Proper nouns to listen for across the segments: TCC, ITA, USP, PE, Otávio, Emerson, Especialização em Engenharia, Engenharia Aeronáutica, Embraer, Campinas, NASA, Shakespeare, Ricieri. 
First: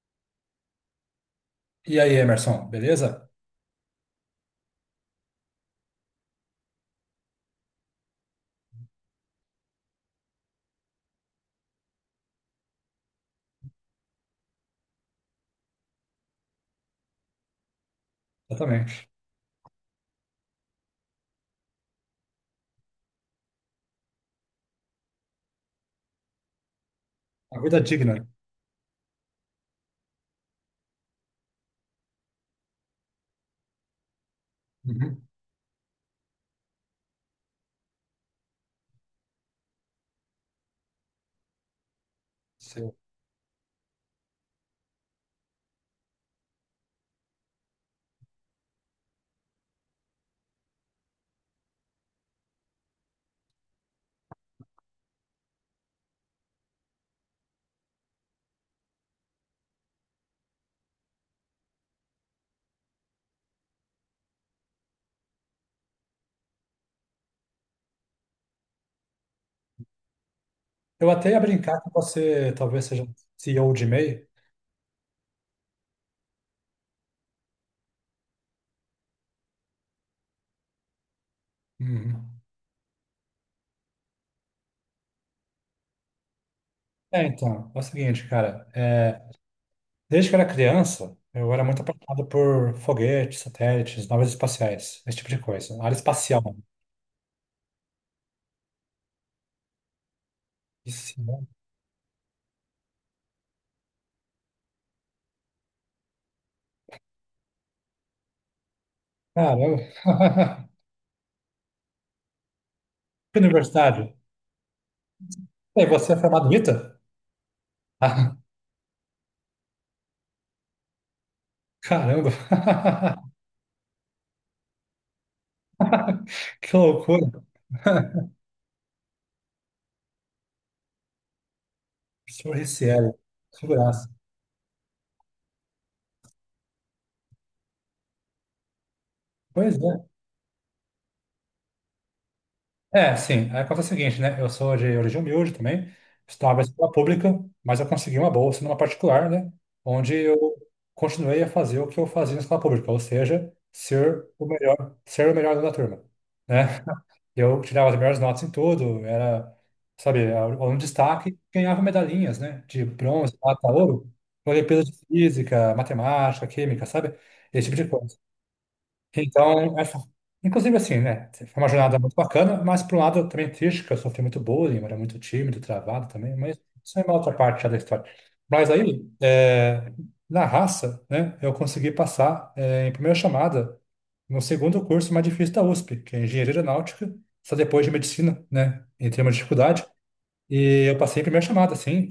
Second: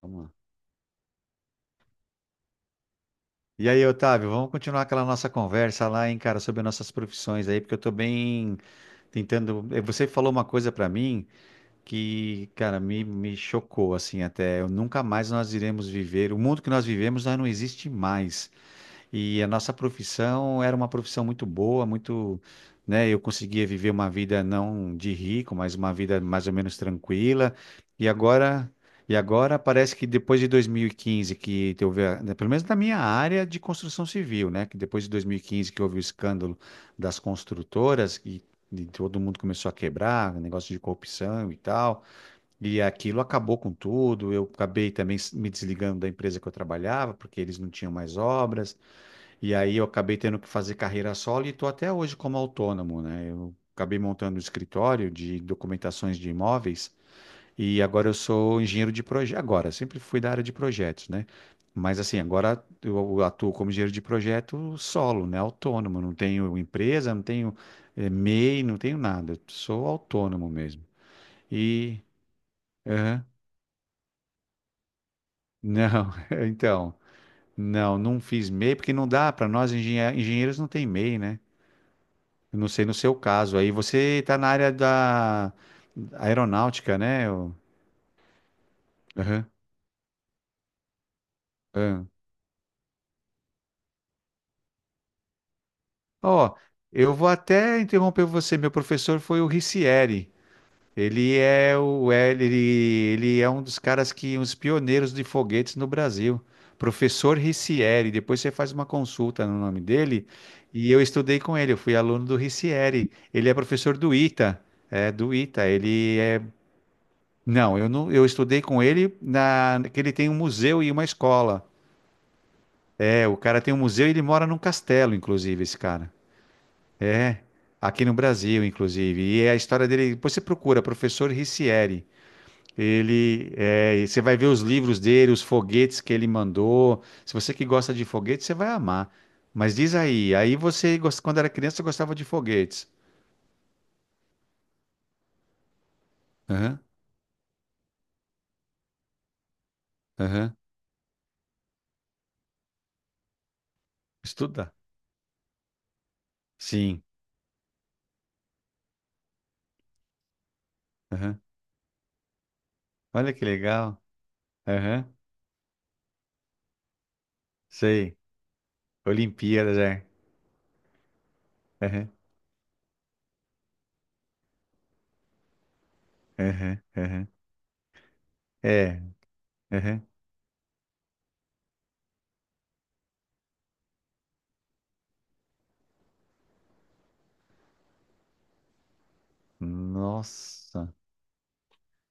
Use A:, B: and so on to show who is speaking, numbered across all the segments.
A: Vamos lá.
B: E aí, Emerson, beleza?
A: E aí, Otávio, vamos continuar aquela nossa conversa lá, hein, cara, sobre nossas profissões aí, porque eu tô bem tentando. Você falou uma coisa pra mim que, cara, me chocou, assim, até. Eu, nunca mais nós iremos viver. O mundo que nós vivemos já não existe mais.
B: Exatamente.
A: E a nossa profissão era uma profissão muito boa, muito, né? Eu conseguia viver uma vida não de rico, mas uma vida mais ou menos tranquila.
B: Uma vida é
A: E
B: digna.
A: agora, e agora parece que depois de 2015 houve, né, pelo menos na minha área de construção civil, né? Que depois de
B: Uhum.
A: 2015 que houve o escândalo das construtoras e todo mundo começou a quebrar, negócio de corrupção e tal. E
B: Seu.
A: aquilo acabou com tudo. Eu acabei também me desligando da empresa que eu trabalhava, porque eles não tinham mais obras. E aí eu acabei tendo que fazer carreira solo e estou até hoje como autônomo, né? Eu acabei montando um escritório de documentações de imóveis e agora eu sou engenheiro de projeto. Agora, eu sempre fui da área de projetos, né? Mas assim, agora eu atuo como engenheiro de projeto solo, né? Autônomo, não tenho empresa, não tenho MEI, não tenho nada. Eu sou autônomo mesmo.
B: Eu até ia brincar que
A: E
B: você talvez seja
A: aham.
B: CEO de MEI.
A: Não, então, não, não fiz MEI porque não dá para nós engenheiros não tem MEI, né?
B: Uhum.
A: Eu não sei no seu caso. Aí você está na área da aeronáutica,
B: É,
A: né? O-
B: então, é o seguinte, cara.
A: aham,
B: Desde que eu era criança, eu era muito
A: aham.
B: apaixonado por foguetes, satélites, naves espaciais, esse tipo de coisa. Área espacial.
A: Ó, eu vou até interromper você. Meu professor foi o Ricieri.
B: Isso,
A: Ele
B: né?
A: é o é, ele é um dos caras que uns pioneiros de foguetes no Brasil. Professor Ricieri. Depois você faz uma consulta no
B: Caramba.
A: nome dele. E eu estudei com ele. Eu fui aluno do Ricieri.
B: Que
A: Ele é professor
B: universidade.
A: do ITA. É, do ITA.
B: E você é
A: Ele é
B: formado em ITA?
A: não, eu não, eu
B: Ah,
A: estudei com ele na, que ele tem um museu e uma escola.
B: caramba.
A: É, o cara tem um museu e ele mora num castelo, inclusive, esse cara.
B: Que loucura.
A: Aqui no Brasil, inclusive. E é a história dele. Depois você procura, professor Ricieri.
B: Professor RCL. Que
A: E
B: graça.
A: você vai ver os livros dele, os foguetes que ele mandou. Se você que gosta de foguetes, você vai amar. Mas
B: Pois
A: diz
B: é.
A: aí, quando era criança, você gostava de foguetes.
B: É, sim. Aí acontece o seguinte, né? Eu sou de origem humilde também, estava em
A: Aham,
B: escola pública, mas eu consegui uma bolsa numa particular, né? Onde eu
A: aham.
B: continuei a fazer o que eu fazia na escola pública, ou seja,
A: Estuda.
B: ser o melhor aluno da turma, né?
A: Sim.
B: Eu tirava as melhores notas em tudo, era, sabe, aluno de destaque,
A: Aham.
B: ganhava medalhinhas, né? De
A: Olha
B: bronze,
A: que
B: prata,
A: legal.
B: ouro, olimpíadas de
A: Aham.
B: física, matemática, química, sabe? Esse tipo de
A: Sei.
B: coisa. Então,
A: Olimpíadas, é.
B: inclusive assim, né? Foi uma jornada
A: Aham.
B: muito bacana, mas por um lado também triste, que eu sofri muito bullying, eu era muito tímido, travado também, mas
A: Aham,
B: isso é uma
A: aham.
B: outra parte já da história. Mas
A: É,
B: aí, é,
A: aham.
B: na raça, né, eu consegui passar, é, em primeira chamada no segundo curso mais difícil da USP, que é Engenharia Aeronáutica, só depois de Medicina, né? Em termos de dificuldade. E
A: Nossa,
B: eu passei em primeira chamada, assim,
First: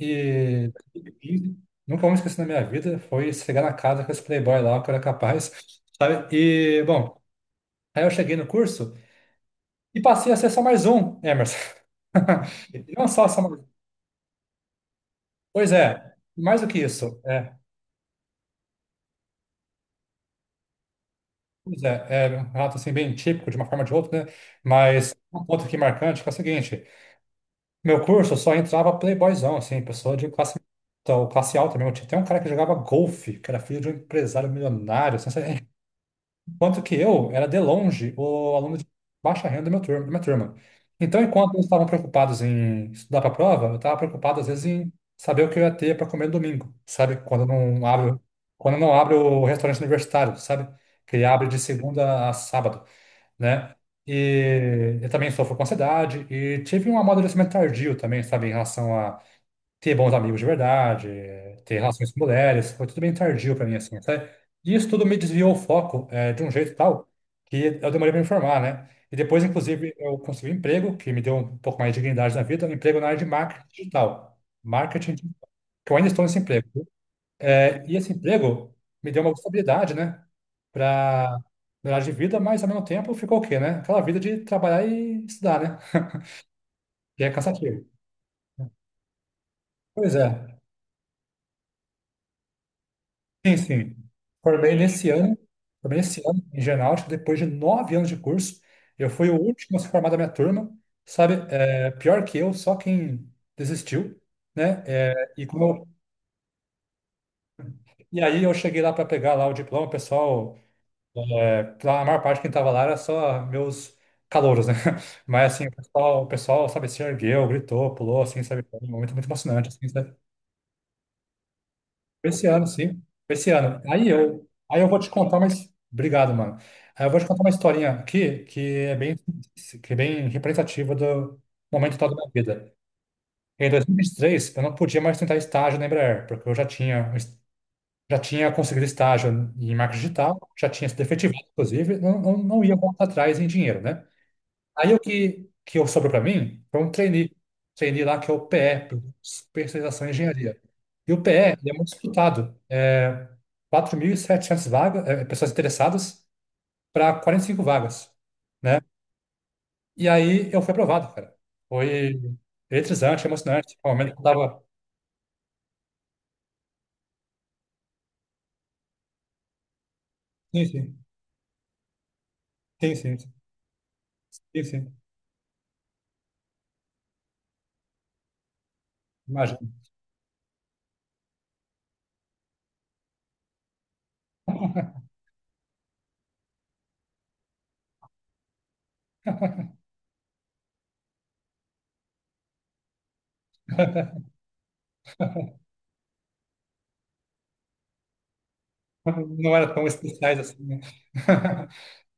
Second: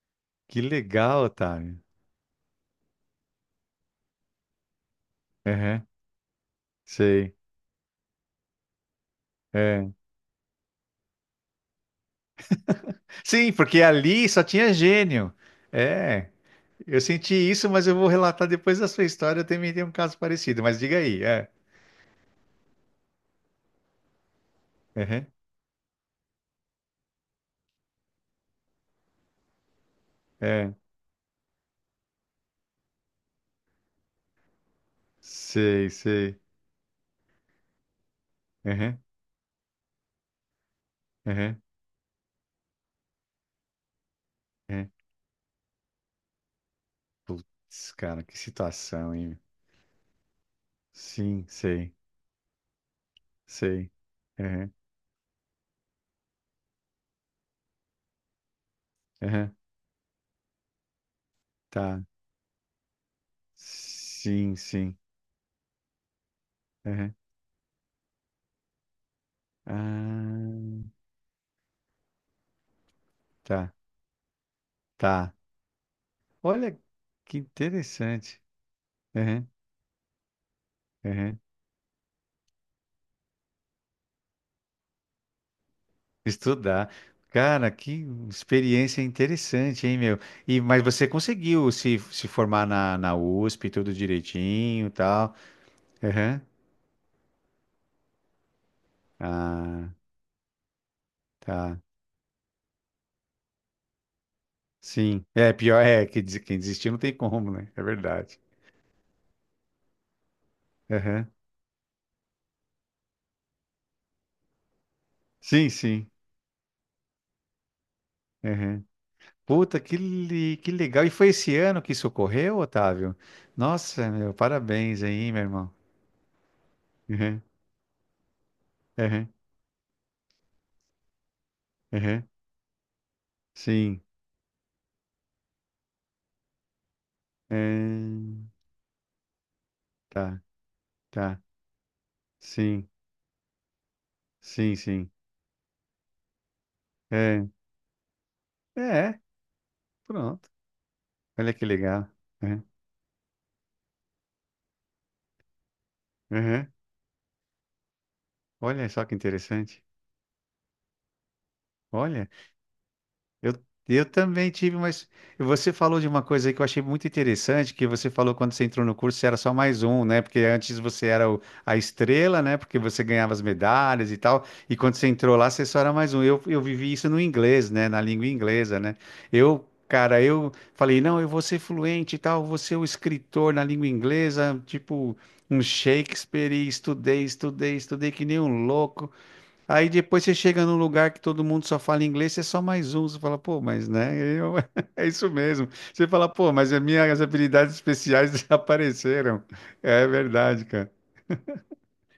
A: que
B: e
A: legal,
B: e
A: Otávio.
B: nunca vou me esquecer na minha vida, foi chegar na casa com esse playboy lá, que eu era capaz,
A: Aham,
B: sabe? E, bom,
A: sei.
B: aí eu cheguei no curso
A: É.
B: e passei a ser só mais um, Emerson. E não só
A: Sim,
B: mais um.
A: porque ali só tinha gênio.
B: Pois é,
A: É,
B: mais do que
A: eu
B: isso.
A: senti
B: É,
A: isso, mas eu vou relatar depois da sua história. Eu também tenho um caso parecido, mas diga aí. É,
B: pois é, é um relato assim bem típico, de uma forma ou de outra, né? Mas
A: aham,
B: um ponto aqui marcante que é o seguinte, meu curso só entrava playboyzão, assim, pessoa de classe,
A: é.
B: então, classe alta mesmo. Tinha até um cara que jogava golfe, que era filho de um empresário milionário, assim.
A: Sei, sei.
B: Enquanto que eu era de longe o aluno de
A: Aham,
B: baixa renda da minha turma. Então, enquanto
A: aham,
B: eles estavam preocupados em estudar para a prova, eu estava preocupado, às vezes,
A: aham.
B: em saber o que eu ia ter para comer no domingo, sabe?
A: Putz, cara, que
B: Quando não
A: situação,
B: abre
A: hein?
B: o restaurante universitário, sabe? Que ele
A: Sim,
B: abre de
A: sei,
B: segunda a sábado, né?
A: sei. Aham,
B: E eu também sofro com ansiedade e tive um amadurecimento tardio também, sabe? Em relação a
A: aham.
B: ter bons amigos de verdade, ter
A: Tá.
B: relações com mulheres, foi tudo bem tardio para mim, assim, sabe?
A: Sim,
B: E isso
A: sim.
B: tudo me desviou o foco, de um jeito tal
A: Aham.
B: que eu demorei para me formar, né? E depois, inclusive, eu consegui um
A: Ah.
B: emprego que me deu um pouco mais de dignidade na vida, um emprego na área de marketing
A: Tá.
B: digital. Marketing
A: Tá.
B: digital, que eu ainda estou nesse emprego,
A: Olha
B: viu?
A: que
B: E esse
A: interessante.
B: emprego me deu uma
A: Uhum,
B: estabilidade, né? Para
A: uhum.
B: melhorar de vida, mas ao mesmo tempo ficou o quê, né? Aquela vida de trabalhar e estudar, né?
A: Estudar.
B: Que é
A: Cara,
B: cansativo.
A: que experiência interessante, hein,
B: Pois
A: meu?
B: é.
A: E, mas você conseguiu se formar na
B: Sim,
A: USP, tudo
B: sim. Formei
A: direitinho e
B: nesse
A: tal.
B: ano, formei nesse
A: Uhum.
B: ano em Genáutica, depois de 9 anos de curso. Eu fui o último a se
A: Ah,
B: formar da minha turma, sabe?
A: tá.
B: É, pior que eu, só quem desistiu, né?
A: Sim. É, pior é que quem desistiu não tem como, né? É
B: E
A: verdade.
B: aí eu cheguei lá para pegar lá o diploma, o pessoal,
A: Uhum.
B: pra a maior parte quem estava lá era só meus calouros, né? Mas assim,
A: Sim, sim.
B: o pessoal, sabe, se ergueu, gritou, pulou, assim, sabe? Foi
A: Uhum.
B: um momento muito emocionante,
A: Puta,
B: assim, sabe?
A: que legal. E foi esse ano que isso
B: Esse
A: ocorreu,
B: ano, sim.
A: Otávio?
B: Esse ano. Aí
A: Nossa, meu,
B: eu, aí eu vou
A: parabéns
B: te
A: aí,
B: contar
A: meu
B: mas
A: irmão.
B: obrigado, mano. Aí eu vou te
A: Uhum,
B: contar uma historinha aqui
A: uhum,
B: que é bem representativa do momento atual da
A: uhum.
B: minha vida. Em dois mil
A: Sim.
B: e vinte e três eu não podia mais tentar estágio na Embraer, porque eu já tinha, já
A: É,
B: tinha conseguido estágio em marketing
A: tá,
B: digital, já tinha sido efetivado,
A: tá.
B: inclusive, não ia
A: Sim,
B: voltar atrás em dinheiro, né?
A: sim,
B: Aí o
A: sim.
B: que, que eu sobrou para mim foi um trainee.
A: É,
B: Trainee lá que é o PE,
A: é,
B: Especialização em
A: pronto.
B: Engenharia. E o PE,
A: Olha que
B: ele é muito
A: legal.
B: disputado.
A: É,
B: É 4.700 vagas, é, pessoas interessadas
A: uhum.
B: para 45 vagas, né?
A: Olha só que interessante.
B: E aí eu fui aprovado, cara. Foi
A: Olha.
B: eletrizante,
A: Eu,
B: emocionante. Foi um
A: eu
B: momento que eu
A: também
B: tava.
A: tive, mas você falou de uma coisa aí que eu achei muito interessante, que você falou quando você entrou no curso, você era só mais um, né? Porque
B: Sim,
A: antes
B: sim.
A: você era a estrela, né? Porque
B: Sim,
A: você
B: sim.
A: ganhava as medalhas e tal,
B: Sim,
A: e
B: sim.
A: quando você entrou lá, você só era mais um. Eu vivi isso no inglês, né? Na língua inglesa, né?
B: Imagina.
A: Eu, cara, eu falei, não, eu vou ser fluente e tal, vou ser o escritor na língua inglesa, tipo um Shakespeare, e estudei, estudei, estudei que nem um louco. Aí depois você chega num lugar que todo mundo só fala inglês, você é só mais um. Você fala, pô, mas né? É isso mesmo. Você fala, pô, mas as minhas habilidades especiais desapareceram.
B: Não era tão
A: É
B: especiais assim,
A: verdade,
B: né?
A: cara.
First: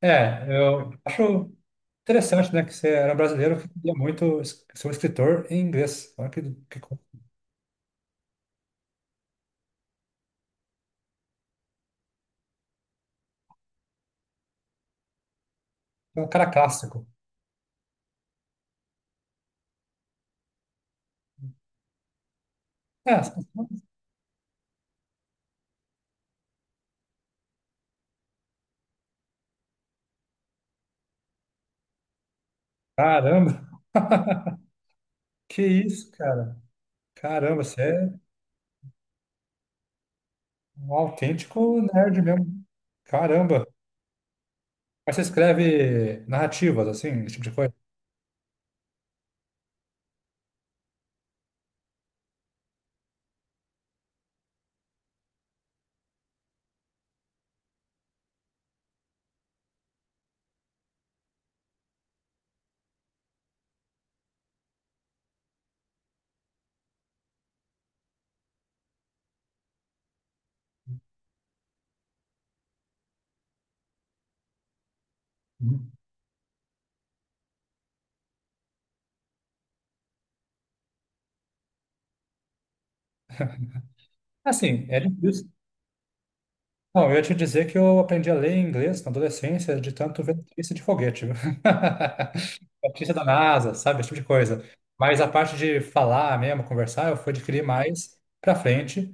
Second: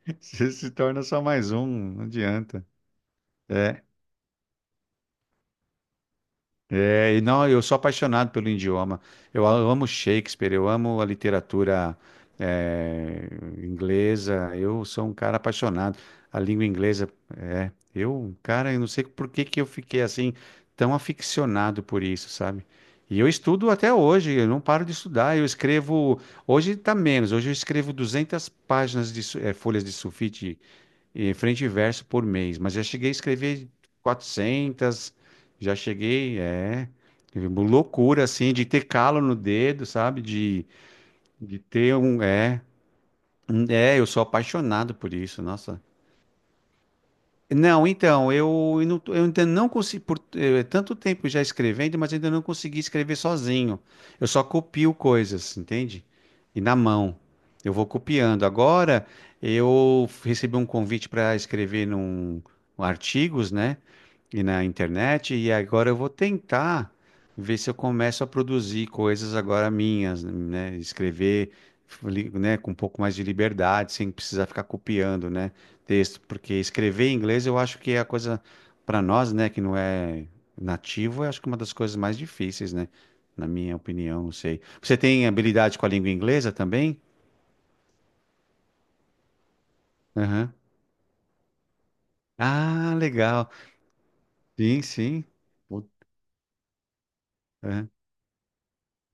B: É,
A: Você se
B: eu
A: torna só mais
B: acho
A: um, não
B: interessante, né,
A: adianta.
B: que você era um brasileiro que
A: É.
B: queria muito ser um escritor em inglês. Olha que co-
A: É, e não, eu sou apaixonado pelo idioma. Eu amo Shakespeare, eu amo a literatura eh, inglesa. Eu sou um cara apaixonado.
B: é um
A: A
B: cara
A: língua
B: clássico.
A: inglesa, é. Eu, cara, eu não sei por que que eu fiquei assim tão aficionado por isso, sabe?
B: É,
A: E eu
B: as
A: estudo
B: pessoas.
A: até hoje. Eu não paro de estudar. Eu escrevo. Hoje tá menos. Hoje eu escrevo 200 páginas de folhas de sulfite e frente e verso por mês. Mas já cheguei a
B: Caramba!
A: escrever 400,
B: Que
A: já
B: isso,
A: cheguei,
B: cara?
A: é. Uma
B: Caramba, você é
A: loucura, assim, de ter calo no dedo, sabe?
B: um
A: De
B: autêntico
A: ter
B: nerd
A: um. É,
B: mesmo. Caramba!
A: é, eu sou apaixonado por
B: Mas você
A: isso, nossa.
B: escreve narrativas, assim, esse tipo de coisa?
A: Não, então, eu ainda não consigo, por tanto tempo já escrevendo, mas ainda não consegui escrever sozinho. Eu só copio coisas, entende? E na mão. Eu vou copiando. Agora, eu recebi um convite para escrever num, um artigos, né? E na internet, e agora eu vou tentar ver se eu começo a produzir coisas agora minhas, né? Escrever, né, com um pouco mais de liberdade, sem precisar ficar copiando, né,
B: Uhum.
A: texto, porque escrever em inglês eu acho que é a coisa para nós, né, que não é nativo, eu acho que é uma das coisas mais difíceis, né? Na minha opinião, não sei.
B: Assim,
A: Você
B: é
A: tem
B: difícil.
A: habilidade com a língua inglesa também?
B: Não, eu ia te dizer que eu aprendi a ler inglês na adolescência de tanto ver
A: Aham.
B: notícia de foguete, viu?
A: Ah,
B: Artista da
A: legal.
B: NASA, sabe? Esse tipo de coisa.
A: Sim,
B: Mas
A: sim.
B: a parte de
A: Put-
B: falar mesmo, conversar, eu fui adquirir
A: aham.
B: mais pra frente,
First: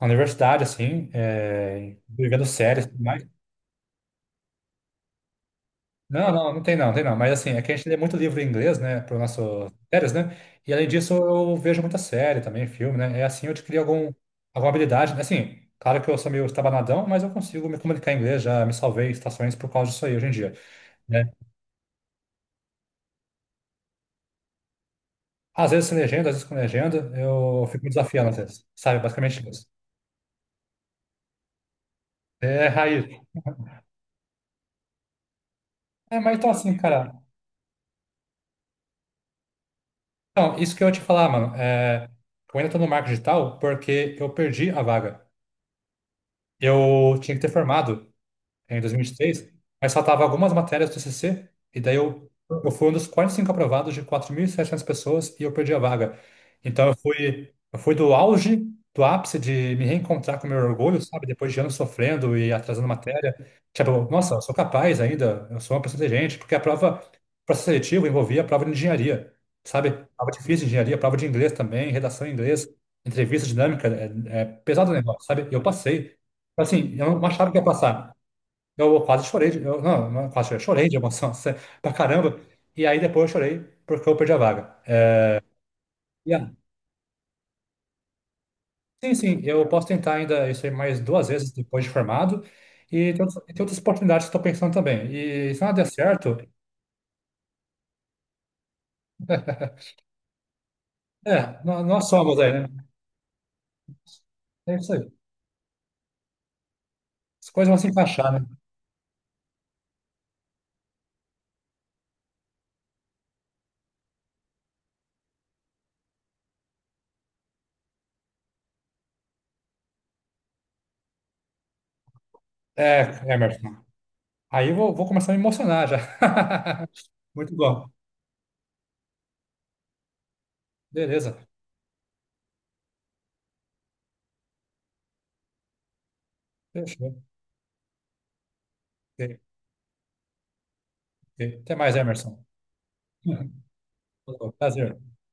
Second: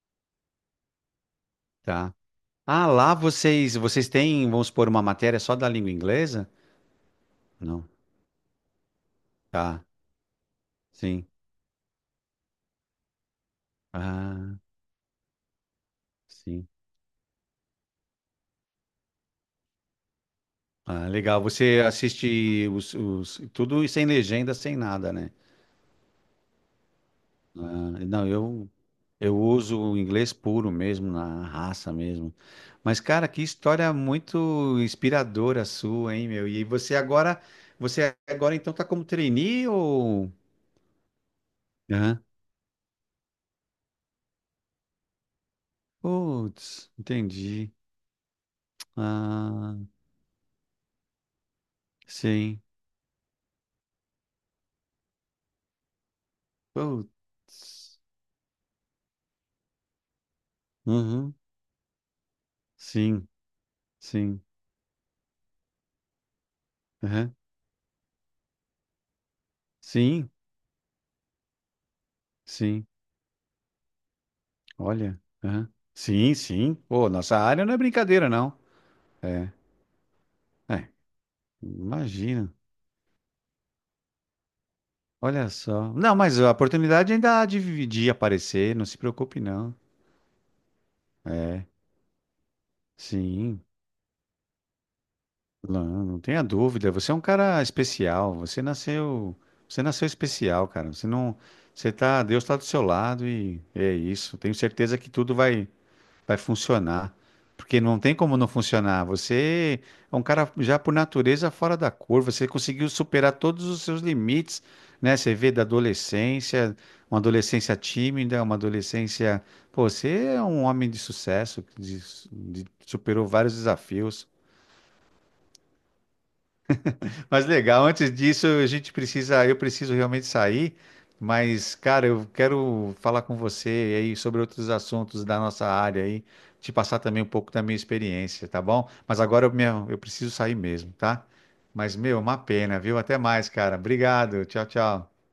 B: na universidade, assim,
A: Tá.
B: vivendo
A: Ah,
B: séries e tudo
A: lá
B: mais.
A: vocês, vocês têm, vamos supor, uma matéria só da língua
B: Não,
A: inglesa?
B: não, não tem não, tem não. Mas assim, é que a
A: Não.
B: gente lê muito livro em inglês, né, para nosso
A: Tá.
B: séries, né? E além disso,
A: Sim.
B: eu vejo muita série também, filme, né? É assim, eu adquiri algum,
A: Ah,
B: alguma habilidade, né? Assim, claro que eu sou meio
A: sim.
B: estabanadão, mas eu consigo me comunicar em inglês, já me salvei em estações por causa disso aí hoje em dia,
A: Ah,
B: né?
A: legal. Você assiste tudo sem legenda, sem nada, né?
B: Às vezes sem legenda, às vezes com legenda, eu fico me
A: Ah, não,
B: desafiando às vezes,
A: eu
B: sabe?
A: eu
B: Basicamente isso.
A: uso o inglês puro mesmo, na raça mesmo.
B: É,
A: Mas,
B: raiz.
A: cara, que história muito inspiradora sua,
B: É,
A: hein,
B: mas
A: meu?
B: então
A: E
B: assim, cara.
A: você agora então tá como trainee ou?
B: Então, isso que eu ia te falar, mano. É,
A: Aham.
B: eu ainda tô no marketing digital porque eu perdi a vaga.
A: Putz,
B: Eu tinha que ter
A: entendi.
B: formado em 2023,
A: Ah,
B: mas faltava algumas matérias do TCC, e daí eu,
A: sim.
B: eu fui um dos 45 aprovados de 4.700 pessoas e eu perdi a vaga. Então eu fui
A: Putz.
B: do auge, do ápice de me reencontrar com o meu orgulho, sabe?
A: Uhum.
B: Depois de anos sofrendo e atrasando
A: Sim,
B: matéria. Tipo, nossa,
A: sim.
B: eu sou capaz ainda, eu sou uma pessoa inteligente, porque a prova,
A: Uhum.
B: o processo seletivo envolvia a prova de engenharia, sabe?
A: Sim,
B: Prova difícil de engenharia, prova de inglês também, redação em inglês,
A: sim.
B: entrevista dinâmica, é pesado o
A: Olha.
B: negócio, sabe? E eu
A: Uhum.
B: passei.
A: Sim,
B: Então,
A: sim.
B: assim,
A: Pô,
B: eu não
A: nossa
B: achava que ia
A: área não é
B: passar.
A: brincadeira, não.
B: Eu quase
A: É,
B: chorei, eu, não quase chorei,
A: é.
B: chorei de emoção, pra caramba.
A: Imagina.
B: E aí depois eu chorei porque eu perdi a vaga. É,
A: Olha só. Não, mas a
B: e
A: oportunidade ainda há de aparecer, não se
B: sim, sim,
A: preocupe,
B: eu
A: não.
B: posso tentar ainda isso aí mais duas vezes
A: É,
B: depois de formado. E tem
A: sim.
B: outras oportunidades que estou pensando também. E se nada der
A: Não, não
B: certo,
A: tenha dúvida. Você é um cara especial. Você nasceu especial, cara. Você não,
B: é,
A: você
B: nós
A: tá,
B: somos
A: Deus
B: aí,
A: tá do
B: né?
A: seu lado e é isso. Tenho
B: É isso
A: certeza
B: aí.
A: que tudo vai funcionar.
B: As coisas vão
A: Porque
B: se
A: não tem
B: encaixar,
A: como
B: né?
A: não funcionar. Você é um cara já por natureza fora da curva. Você conseguiu superar todos os seus limites, né? Você vê da adolescência, uma adolescência tímida, uma adolescência. Pô, você é um homem de sucesso, superou
B: É,
A: vários
B: Emerson.
A: desafios.
B: Aí eu vou começar a me emocionar já.
A: Mas
B: Muito
A: legal,
B: bom.
A: antes disso, a gente precisa, eu preciso realmente sair,
B: Beleza.
A: mas, cara, eu quero falar com você aí sobre outros assuntos da nossa área aí, te passar
B: Fechou.
A: também um pouco da minha experiência, tá bom? Mas
B: OK,
A: agora eu, meu, eu preciso sair mesmo, tá?
B: OK. Até mais,
A: Mas, meu,
B: Emerson.
A: uma pena, viu? Até mais, cara. Obrigado. Tchau,
B: Prazer.
A: tchau.